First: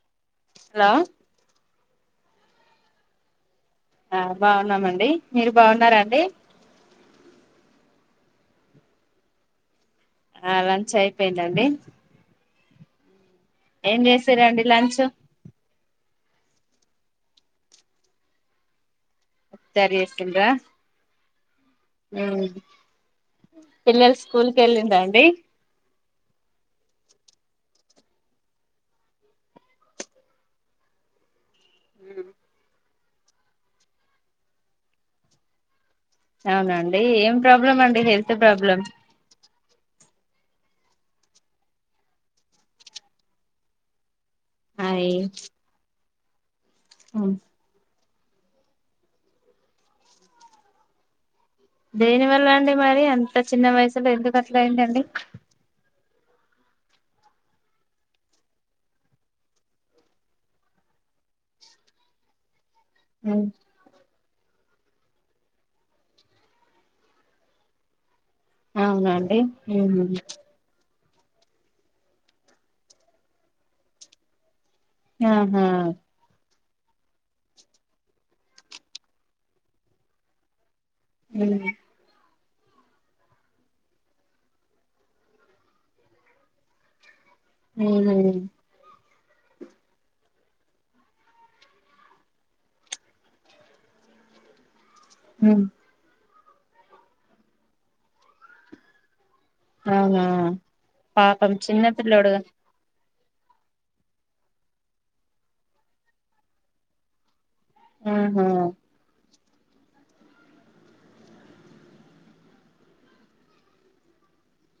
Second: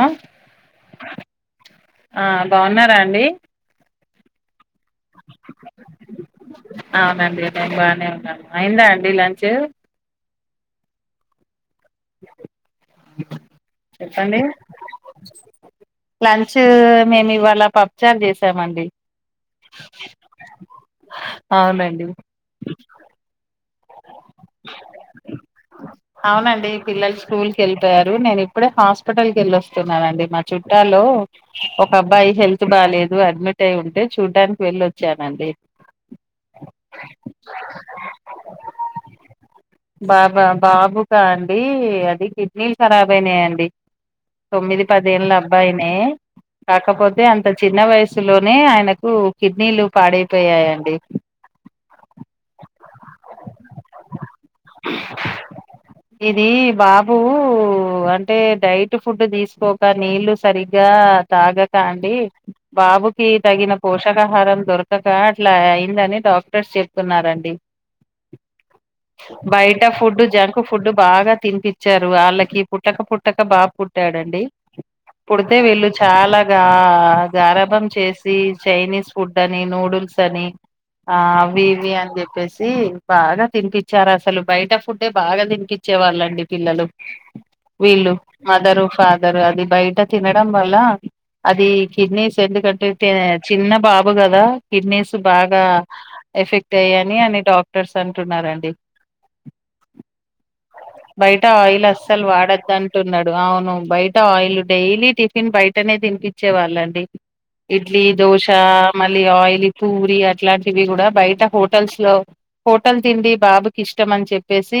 ఆ హలో ఆ బాగున్నారా అండి ఆ బా న్నామండి మీరు బాగున్నారాండి అయ్యిందా అండి లంచ్ ఆ లంచ్ అయిపోయిందండి ఎం చెప్పండి చేసిర్రు అండి లంచ్ లంచ్ మేము ఇవాళ పప్చార్ చేసామండి పాపూచరు చేసిండ్రా అవునండి పిల్లలు స్కూల్ కి వెళ్ళిండా అండి అవునండి పిల్లలు స్కూల్ కి వెళ్ళిపోయారు నేను ఇప్పుడే హాస్పిటల్ క వెళ్ళొస్తున్నానండి మా చుట్టాలో ఒక అబ్బాయి హెల్త్ బాగాలేదు అడ్మిట్ అయి ఉంటే చూడ్డానికి వెళ్ళొచ్చానండి అవునండి ఏం ప్రాబ్లం అండి హెల్త్ ప్రాబ్లమ్ బాబా బాబుకా అండి అది కిడ్నీలు ఖరాబ అయినాయంండి తొమ్మిది అయి పదేళ్ళ అబ్బాయినే కాకపోతే అంత చిన్న వయసు సు లోనే ఆయనకు కిడ్నీలు పాడైపోయాయండి దేని వల్ళ అండి మరి అంత చిన్న వయసులో ఎందుకు అట్లాయిందండి ఇది బాబు అంటే డైట్ ఫుడ్ తీసుకోక నీళ్ళలు సరిగ్గా తాగక అండి బాబుకి తగిన పోషకాహారం దొర ఒక అట్లా అయిందని డాక్టర్స్ చెప్తున్నారండి అవునండి బయిటా ఫుడ్ జంక్ ఫుడు బాగా తినిపచ్చారు వాళ్ళకి పుట్టక పుట్టక బాబ్ పుట్టాడండి పుడితే ఆహా వెీళ్ళు చాలా గారంభం చేసి చైనీస్ ఫుడ్ అని నూడుల్స్ అని ఆ అవి ఇవి అని చెప్పేసి సి బాగా తినిపచ్చారు అసలు బయట ఫుడే బాగా తినిపించే వాళ్ళండి పిల్లలు వీళ్ళు మదరు ఫా జర అది బయట తినడం వల్ల అది కిడ్నీస్ ఎందుకంటే చిన్న బాబు కదా కిడ్నేసు బాగా ఎఫెక్ట్ అయ్యాని అని డాక్ క్టర్స్ అంటున్నారండి ఆహా పాపం చిన్న పిలోడు న్నాడు అవును బయట ఆయిల్ డైలీ టిఫిన్ బయటనే తినిపించే వాళ్ళండి ఇడ్లీ దోశ ఆహా మళ్ళీ ఆయిల్ ల్లి పూరి అట్లాంటివి కూడా బయట హోటల్స్ లో హోటల్ తిండి బాబుకి ఇష్టం అని చెప్పేసి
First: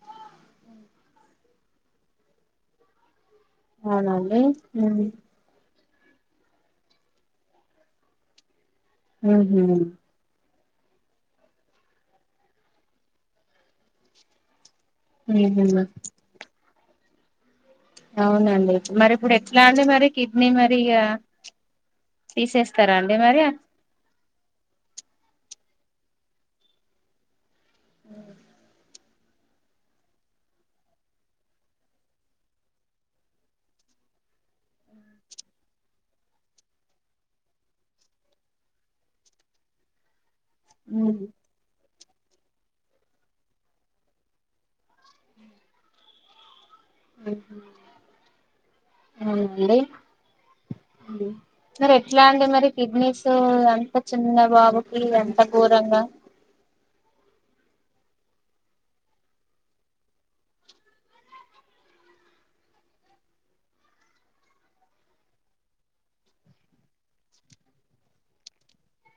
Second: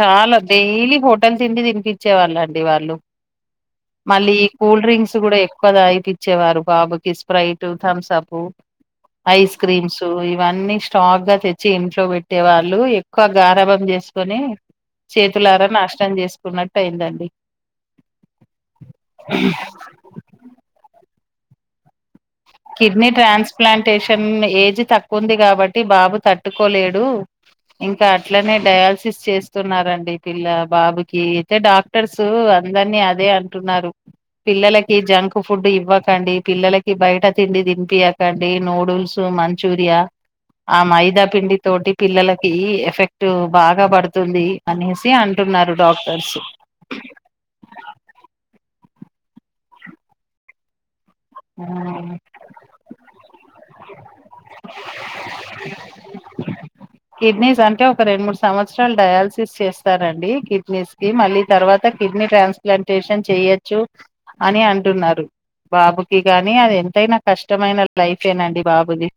చాలా డైలీ హోటల్ తిండి తినిపించే వాళ్ళండి వాళ్ళు మళ్ళీ అవునండి కూల్ డ్రింక్స్ కూడా ఎక్కువత ఇచ్చేవారు బాబుకి స్ప్రైట్ థమ్స్ అప్ ఐస్ ఉహు క్రీమ్స్ ఇవన్నీ స్టాక్గా వచ్చి ఇంట్లో పెట్టే వాళ్ళు ఎక్కువ గారభం చేసుకొని చేతులారా ఉహు నాశనం చేసుకున్నట్టు అయిందండి [inaudible] అవునండి మరి ఇప్పుడు ఎట్లా అండి మరి కిడ్నీ మరి య కిడ్నీ మరి ట్రాన్స్ప్లాంటేషన్ ఏజ్ తక్కువ ఉంది కాబట్టి బాబు తట్టుకోలేడు ఇంకా అట్లనే డయాల్సి చేస్తున్నారండి పిల్ల బాబుకి అయితే డాక్టర్స్ అందరినీ అదే అంటున్నారు పిల్లలకి జంక్ ఫుడ్ ఇవ్వకండి పిల్లలకి బయట తిండి తినిపియాకండి నూడుల్స్ మంచూరియా ఆ మైదా పిండి తోటి పిల్లలకి ఎఫెక్ట్ బాగా పడుతుంది అనేసి అంటున్నారు డాక్టర్స్ అవునండి మరి ఉమ్, ఎట్లా అండి మరి కిడ్నీస్ అంత చిన్న బాబుకి ఎంత గోరంగా కిడ్నీస్ అంటే ఒక రెండు మూడు సంవత్సరాలు డయాలిసిస్ చేస్తారండి కిడ్నీస్ కి మళ్ళీ తర్వాత కిడ్నీ ట్రాన్స్ప్లాంటేషన్ చెయొచ్చు అని అంటున్నారు బాబుకి కానీ అది ఎంతైనా కష్టమైన లైఫేనండి బాబుది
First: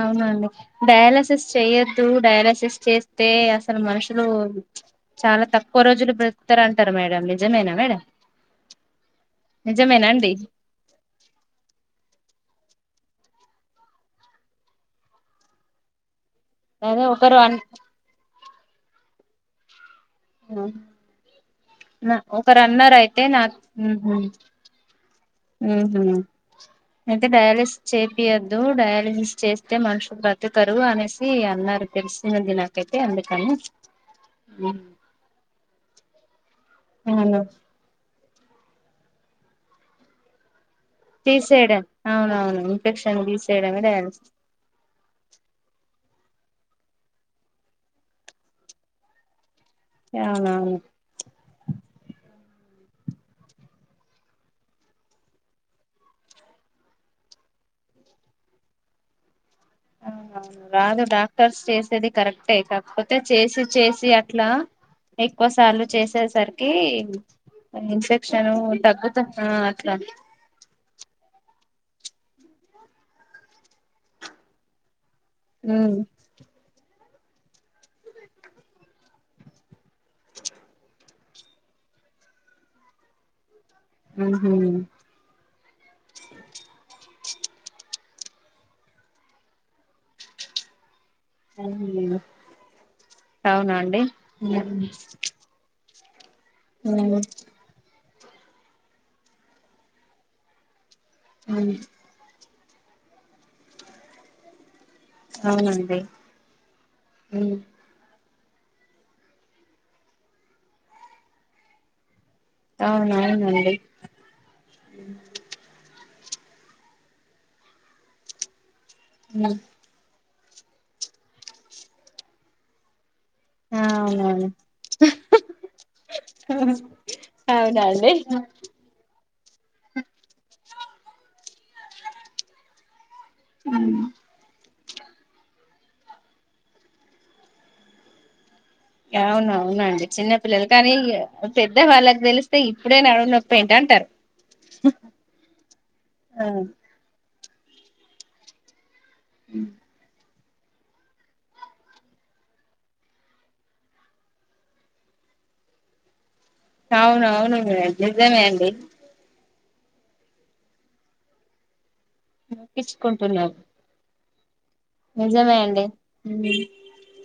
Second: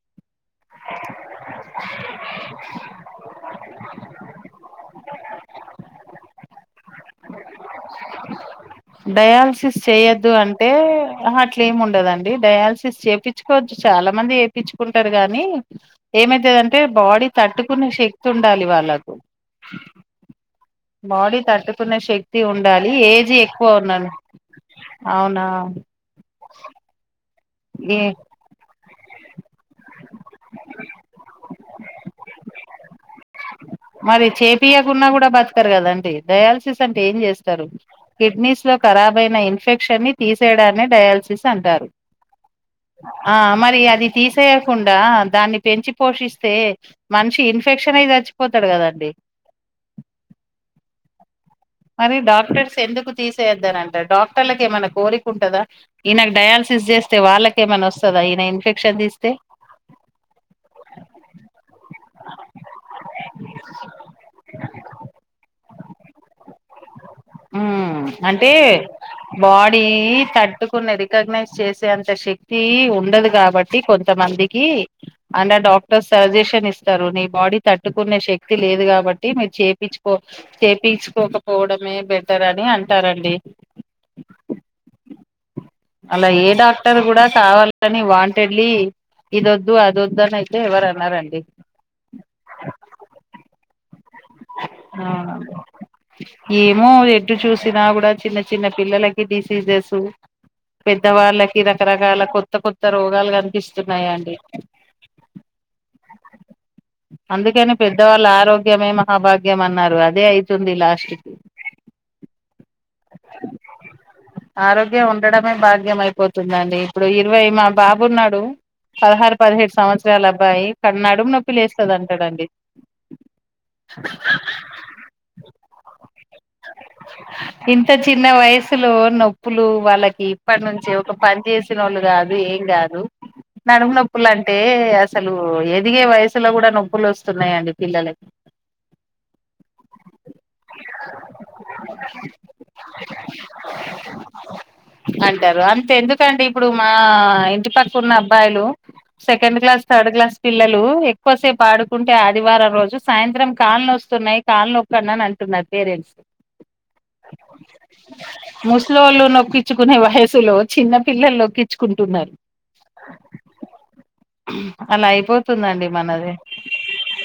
అవునండి డయాలసిస్ చెయొద్దు డయాలసిస్ చేస్తే అసలు మనుషులు చాలా తక్కువ రోజులు బతుకుతారు అంటారు మేడ డయాలసిస్ నిజమేనా చేయొద్దు అండి అంటే అట్ల ఏమి ఉండదండి డయాలసిస్ చేపిచ్చుకోవచ్చు చాలా మంది చేపిచ్చుకుంటారు గానీ ఏమైతదంటే అదే బాడీ ఒకరు అన్ తట్టుకునే శక్తి ఉం [unintelligible] వాళ్ళకూ బాడీ తట్టు శక్తి ఒకరు ఉండాలి అన్నారు ఏజ్ ఎక్కువ ఉన్నాను అవునా ఉహుం ఐతే డైయాల ఏ చేపియద్దు డయాలిసిస్ చేస్తే మనుషులు బ్రతుకరు అనేసి అన్నారు తెలిసినది నాకైతే అందుకని మరి చేపియకున్నా కూడా బతకరు కదండి డయాలసిస్ అంటే ఏం అవున చేస్తారు కిడ్నీస్ లో కరాబయిన ఇన్ఫెక్షన్ ని తీసేయడాన్నే డయాలిసిస్ తీసేయడం అంటారు అవునవును ఇన్ఫెక్షన్ ఆ మరి తీసేయడమే అది డయాలిసిస్ తీసేయకుండా దాన్ని పెంచి పోషిస్తే మనిషి ఇన్ఫెక్షన్ అయి సచ్చిపోతాడు కదా అండి య అవును అవును మరి డాక్టర్స్ ఎందుకుతీసేయద్దానంటారు డాక్టర్లకు ఏమైనా కోరిక ఉంటందా ఈయనకు డయాలసిస్ చేస్తే వాళ్ళకేమైన్నా వస్తుందా ఈయన ఇన్ఫెక్షన్ తీస్తే రాదు డాక్టర్స్ చేసేది కరెక్టే కాకపోతే చేసి చేసి అట్లా ఎక్కువ సార్లు చేసేసరికి అ అంటే ఇన్ఫెక్షన్ తగ్గుత ఆ బాడి అట్లా తట్టుకున్నది క ప్రగ్నేన్సి చేస్తె దే అంతా షేక్తి ఉండదు కాబట్టి కొంతమందికి అండ్ ఉమ్ డాక్టర్స్ సజెషన్ ఇస్తారు నీ క్ బాడీ తట్టుకునే శక్తి లేదు కాబట్టి మీరు చేపీచ్ ఒక్ టేడీ చ్ పోక పోవడమే బెటర్ అని అంటారండి ఉహు అలా ఏ డాక్టర్ కూడా కావాలని వాంటెడ్లీ ఇది వద్దు అదో వద్దు అని అయితే ఎవరు అనారండి అవునాండి ఉం ఆ ఏమో ఎటూ చూసినా కూడా చిన్న చిన్న పిల్లలకి డిసీజెసూ పెద్దవాళ్ళకి ఉమ్ రకరకాల కొత్త కొత్త ఎంత రోగాలు కనిపిస్తున్నాయి అండీ అవునండి ఉమ్ అందుకేనేమ్ పెద్దవాళ్ళు ఆరోగ్య ఆరోగ్యమే మహాభాగ్యం అన్నారు అదే అయితుంది లాస్ట్ కి అవునవునండి ఆరోగ్యం ఉండడమే భాగ్యం అయిపోతుంది ఉంటందండి ఇప్పుడు ఇరవై మా బాబు ఉన్నాడు పదహారు పదిహెడు సంవత్సరాల అబ్ అబ్బాయి ఇక్కడ నడుము నొప్పి లేస్తదంట అండి ఆ అవునవును అ ఇంత చిన్న వయసులో నొప్పులు వాళ్ళకి ప నుంచి ఒక పని చేసిన వాళ్ళు కాదు ఏం కాదు నడుము నొప్పులు అంటే టే అసలు ఎదిగే వయసులో కూడా నొప్పులు వస్తున్నాయండి పిల్లలకి అవును అవునండి చిన్నపిల్లలు కానీ పెద్ద వాళ్ళకి తెలుసు అంటారు అంతే ఎందుకంటే ఇప్పుడు మా ఇంటి పక్కటు ఉన్న అబ్బాయిలు సెకెండ్ క్లాస్ థర్డ్ క్లాస్ పిల్లలు ఎక్కువసేపు ఆడుకుంటే ఆదివారం రోజు సాయంత్రం కాళ్ళునోస్తున్నాయ్ కాళ్లు నొక్కాన్డని అంటున్నారు పేరెంట్స్ అవున అవును నిజమే అండి చ్చుకునే వయసులో చిన్న పిల్లల్ నోక్కిచ్ నోక్కించుకుంటున్నారు అలా నిజమే అండి అయిపోతుందండి మనది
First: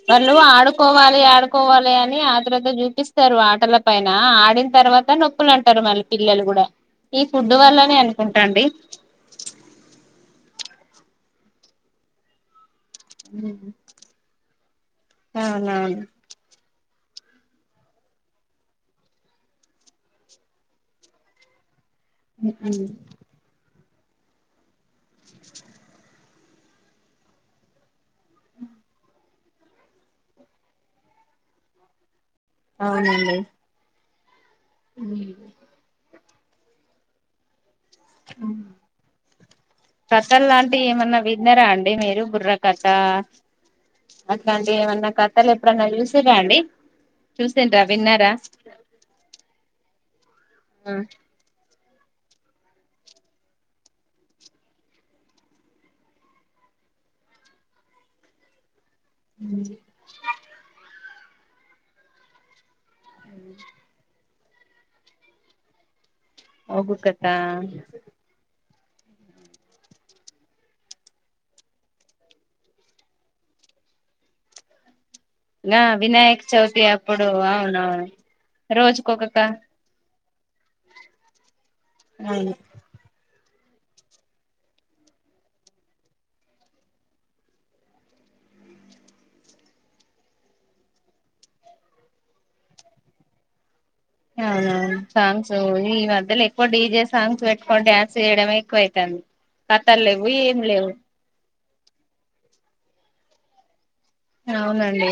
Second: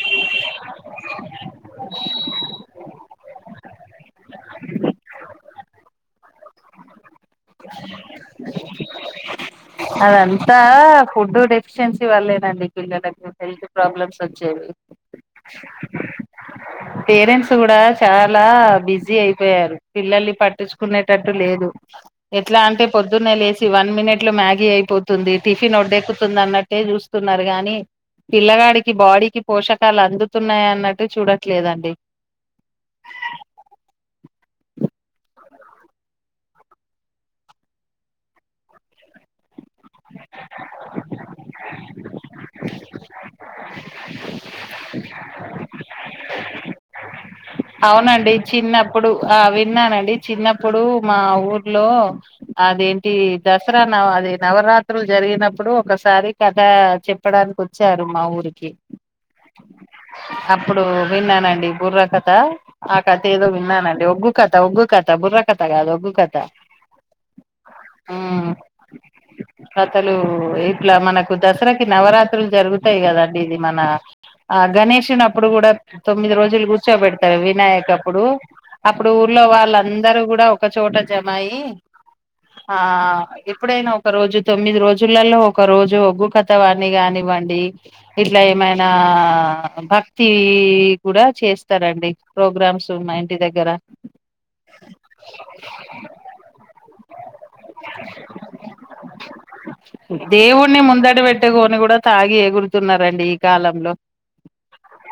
వాళ్ళు ఆడుకోవాలి ఆడుకోవాలి అని ఆత్రుత చూపిస్తారు ఆటల పైన ఆడిన తర్వత్ త నొప్పులంటారు మళ్ళీ పిల్లలు కూడా ఈ ఫుడ్ వల్లనే అనుకుంటాండి అదంతా ఫుడ్ డేఫిషెన్సీ వల్లేనండి పిల్లలకు హెల్త్ ప్రాబ్లమ్స్ వచ్చవి అవునవును పేరెంట్స్ కూడా చాలా బిజీ అయిపోయారు పిల్లల్ని పట్టించుకునేటట్టు లేదు ఎట్లా అంటే పొద్దున్నే లేసి వన్ మినిట్ల మ్యాగీ అయిపోతుంది టిఫిన్ ఒడ్డెక్కుతుందన్నట్టే చూస్తున్నారు గాని పిల్లగాడికి బాడీకి పోషకాలు అందుతున్నాయ అన్నట్టు చూడట్లేదండి అవునండి ఉ కస్ ట్ట లాంటి ఏమన్నా విన్నర అం డి మీరు బుర్ర కథ అట్లాంటి ఏమన్నా కథలేప్పుడన్నా చుస్ తుర్ర అండి చూసిండ్రా విన్నారా అవునండి చిన్నప్పుడు ఆ విన్నానండి చిన్నప్పుడు మా ఊర్ లో అదేంటి దసరా నవ అది నవరాత్రులు జరిగినప్పుడు ఒకసారి కథ చెప్పడానికి వచ్చారు మా ఊరికి అప్పుడు విన్నానండి బుర్రక థ ఆ కథ ఏదో విన్నానండి ఒగ్గు కథ ఒగ్గు కధా బుర్ర కథ కాదు ఒక్గు క ఒగ్గు కథ ఉమ్ కథలు ఇట్లా మనకు దసరాకి నవరాత్రులు జరుగుతాయి కదండి ఇది మన ఆ గణేష్ నప్ ప్పుడు కూడా ఆ తొమ్మిది వినాయక రోజులు గు చవితి అప్పుడు పెడారు వినాయక్ అవునవును అప్పుడు అప్పుడు రోజుకొక క ఊర్లో వాళ్ళన్ అందరు కూడా ఒకచోట జమాయి అవును ఆ ఎప్పుడైనా ఒక రోజు తొమ్మిది రోజులలో ఒక రోజు ఒగ్గు కథవాన్ని కానివ్వండి ఇట్లా ఏమైనా భక్తి కూడా చేస్ వస్తారండి ప్రోగ్రామ్స్ మా ఇంటి దగ్గర అవునువును సాంగ్స్ ఈ మధ్యలో ఎక్కువ డీ జేస్ సాంగ్స్ పెట్టుకోని డాన్స్ చేయడమే ఎక్కువయితాంది దేవుణ్ణి ముందట బట్ పెట్టుకోని కూడా తాగి ఎగురుతున్నారండి ఈ కాలంలో అవునండి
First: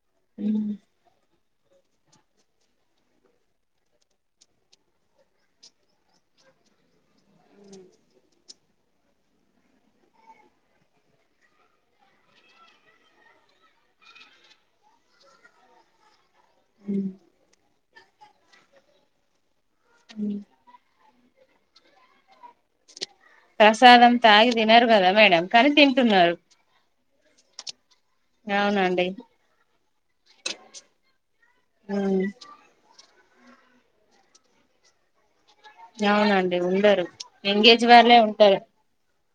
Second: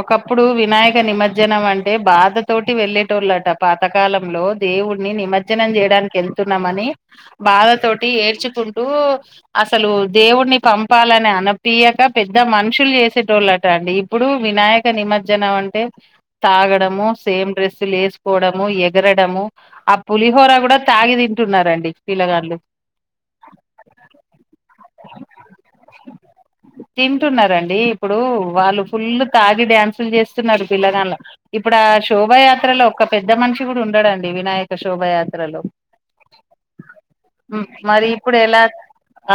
ఒకప్పుడు వినాయక నిమజ్జ మజ్జనం అంటే బాధ తోటి వెళ్ళేటోళ్ళంట పాతకాలంలో దేవుడిని నిమజ్జనం చేయడానికి వెళ్తున్నామని బాధతో టి ఏడ్చుకుంటూ అసలు దేవుడిని పంపాలని అనిపీయక పెద్ద మనుషులు చేసేటోళ్ళట అండి ఇప్పుడు వినాయక నిమజ్జనం అంటే తాగడమో సేమ్ డ్రెస్ లు వేసుకోవడము ఎగరడము ఆ పులిహోర కూడా తాగదీ తింటున్నారండి పిల్లగాళ్లు ప్రసాదం తాగి తినరు కదా మేడం కానీ తింటున్నారు తింటున్నరండీ ఇప్పుడు వాళ్ళు అవునండి ఫుల్ తాగి డ్యాన్సులు చేస్తున్నారు పిల్లగాండ్లు ఇప్పుడు ఆ ఉమ్ శోభాయాత్రలో ఒక పెద్ద మనిషి కూడా ఉండడండి వినాయక శోభయాత్ర అవునండి ఉండరు యంగే మరి ఇప్పుడు ఎలా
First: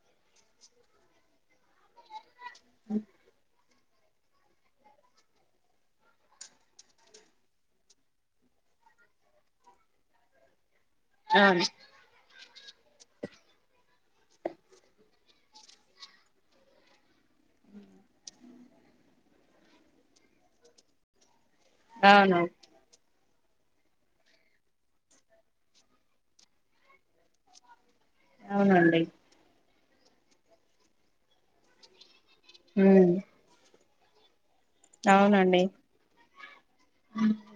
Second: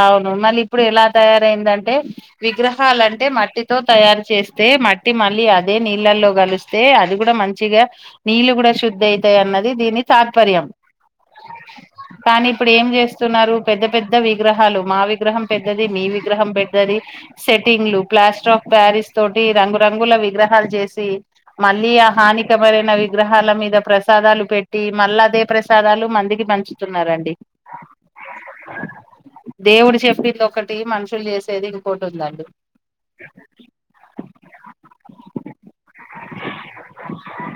అవును మళ్ళీ ఇప్పుడు ఎలా తయారైందంటే విగ్రహాలంటే మట్టి తో తయారు చేస్తే మట్టి మళ్ళీ అదే నీళ్ళల్లో కలిస్తే అది కూడా మంచిగా నీళ్ళ కూడా శుద్ధి అయితాయి అన్నది దీని తాత్పర్యం అవును కానీ ఇప్పుడు ఏం చేస్త స్తున్నారు పెద్ద పెద్ద విగ్రహాలు మా విగ్రహం పెద్దది మీ విగ్రహం పెద్దది సెట్టింగ్లు ప్లాస్టర్ ఆఫ్ ప్యారిస్ తోటి రంగురంగుల విగ్రహాలు చేసి మళ్ళీ ఆ అవును హాని కరమైనవి విగ్రహాల మీద ప్రసాదాలు పెట్టి మళ్ళా అదే ప్రసాదాలు మందికి పంచుతున్నారండి అవునండి దేవుడు చెప్పింది ఒకటి మనుషులు చేసేది ఇంకోటి ఉందండి హ్మ్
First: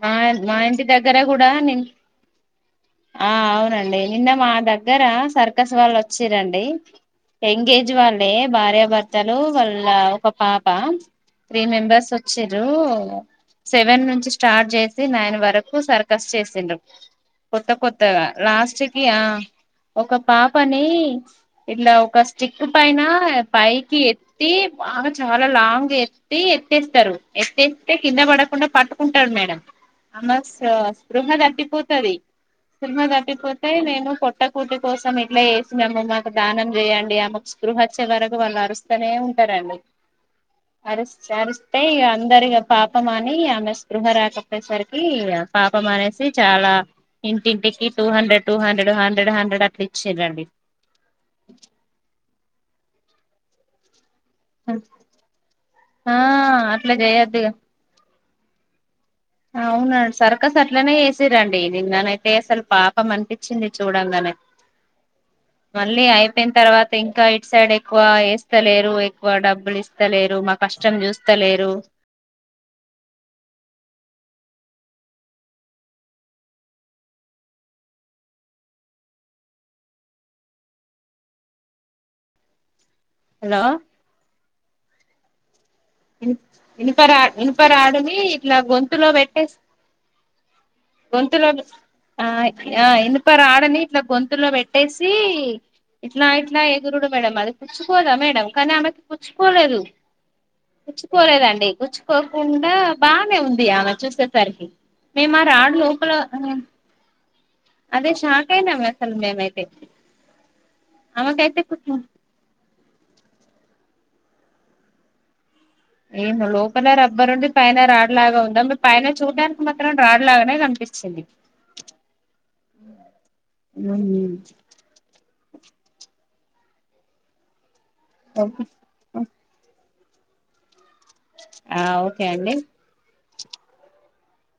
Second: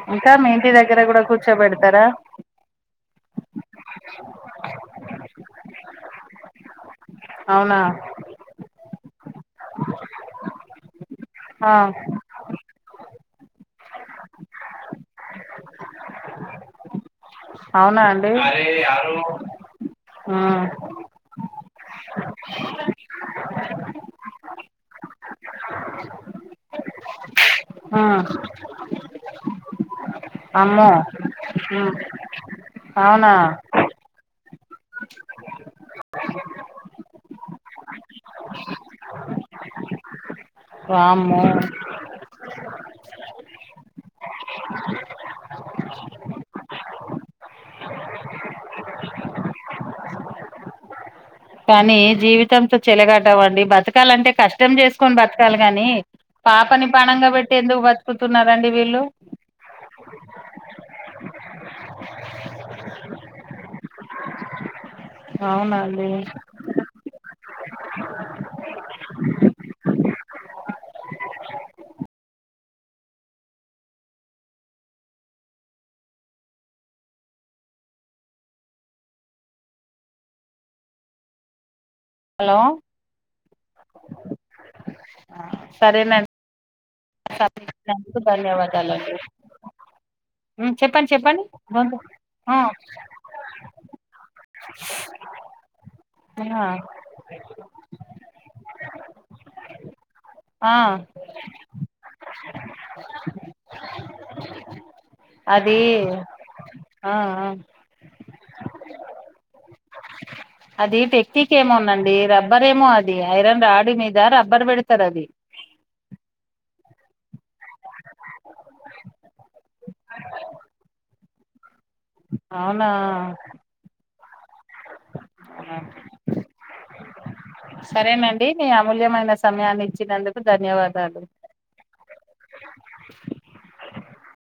మా మా ఇంటి దగ్గర కూడా ని ఆ అవునండి నిన్న మా దగ్గర సర్క స్ వాళ్ళు వచ్చీర్రండి అవునా ఎంగేజ్ వాళ్ళే భార్యాభర్తలు వాళ్ళ ఒక పాప త్రీ ఆ మెంబర్స్ వచ్చిర్రూ... సెవెన్ స్టార్ట్ చేసి నయన్ వరకు సర్కస్ చేసిండ్రు కొత్త అవునా కొత్తగా, అండి లాస్ట్ కి ఆ ఒక్క ఆ పాపని ఇట్ల ఒక స్టిక్ పైన పైకి ఎత్తి బాగా చాలా లాంగ్ ఎత్తి ఎత్తేస్తరు. ఎతేస్తె ఆ కింద పడకుండా పట్ మేడమ్ ఆమె స్ అమ్మో స్పృహ ఉమ్ దప్పిపోతది, స్పృహ అవునా దప్పిపోతే నేను కొ పొట్టకూటి కోసం ఇట్లా చేసినమ్మ మాకు దానం చేయండి, ఆమెకు స్పృహ అచ్చె వరకు వాళ్ళు అరుస్తనే ఉంటరండి. అరుస్తే వామ్మో అరుస్తే ఇగ అందరిగ. పాపమని ఆమెస్ స్పృహ రాకపోయేసరికి పాపం అనేసి చాలా ఇంటింటికి two hundred two hundred hundred hundred అట్లా ఇచ్చిరండి. కానీ జీవితంతో చెలగాటవండి బతకాలంటే కష్టం చేసుకొని బతకాలి గాని, ఆ పాపని అట్లా పణంగా పెట్టే ఎందుకు బత్ క్కుతున్నారండి వీళ్ళు అవునా సరకస్ అట్లనే చేసిరండి నిన్ననైతే అసలు పాపం అనిపిచింది చూడంగనే. మళ్ళీ అవునండి అయి పెయిన తర్వాత ఇంకా సైడ్ ఎక్కువ యేస్తలేరు, ఎక్కువ డబ్బులు ఇస్తలేరు మాక్ కష్టం చూస్తలేరు. హలో హలో ఆ సరే నన్ ఇనుపరా ఇనుపరాడుని ఇట్లా గొంతులో ధన్యవాదాలండి పెట్టేసి, ఉమ్ చెప్పండి చెప్పండి గొంతులో గొంతు ఆ ఇనుపరాడుని ఇట్లా గొంతులో పెట్టేసి ఇట్లా ఇట్లా ఎగురుడు మేడం అది, కూచ్చుకోదా మేడం కానీ ఆమెకి కూచ్చుకోలేదు. ఆ కూచ్చుకోలేదండి గుచ్చుకోకుండా బానే ఉంది ఆమె చూసేసరికి, మేమా రాడు అది లోపల ఆ ఆ అదే శాక్ అయినం అసలు మేమయితే అది టెక్నిక్ ఏమోంనండి, రబ్బరే ఏమో అది ఐరన్ రాడి మీద రబ్బర్ పెడతరు అది. ఏం లోపల రబ్బరు ఉండి పైన రాడ్లాగా ఉందా, మీ పైన చూడడానికి మాత్రం రాడ్లాగనే కనిపిచింది. అవునా ఉమ్ సరేనండి ఓకే నీ అమూల్యమైన సమయాన్ని ఇచ్ ఇచ్చినందుకు ధన్యవాదాలు. ఆ ఓకే అండి.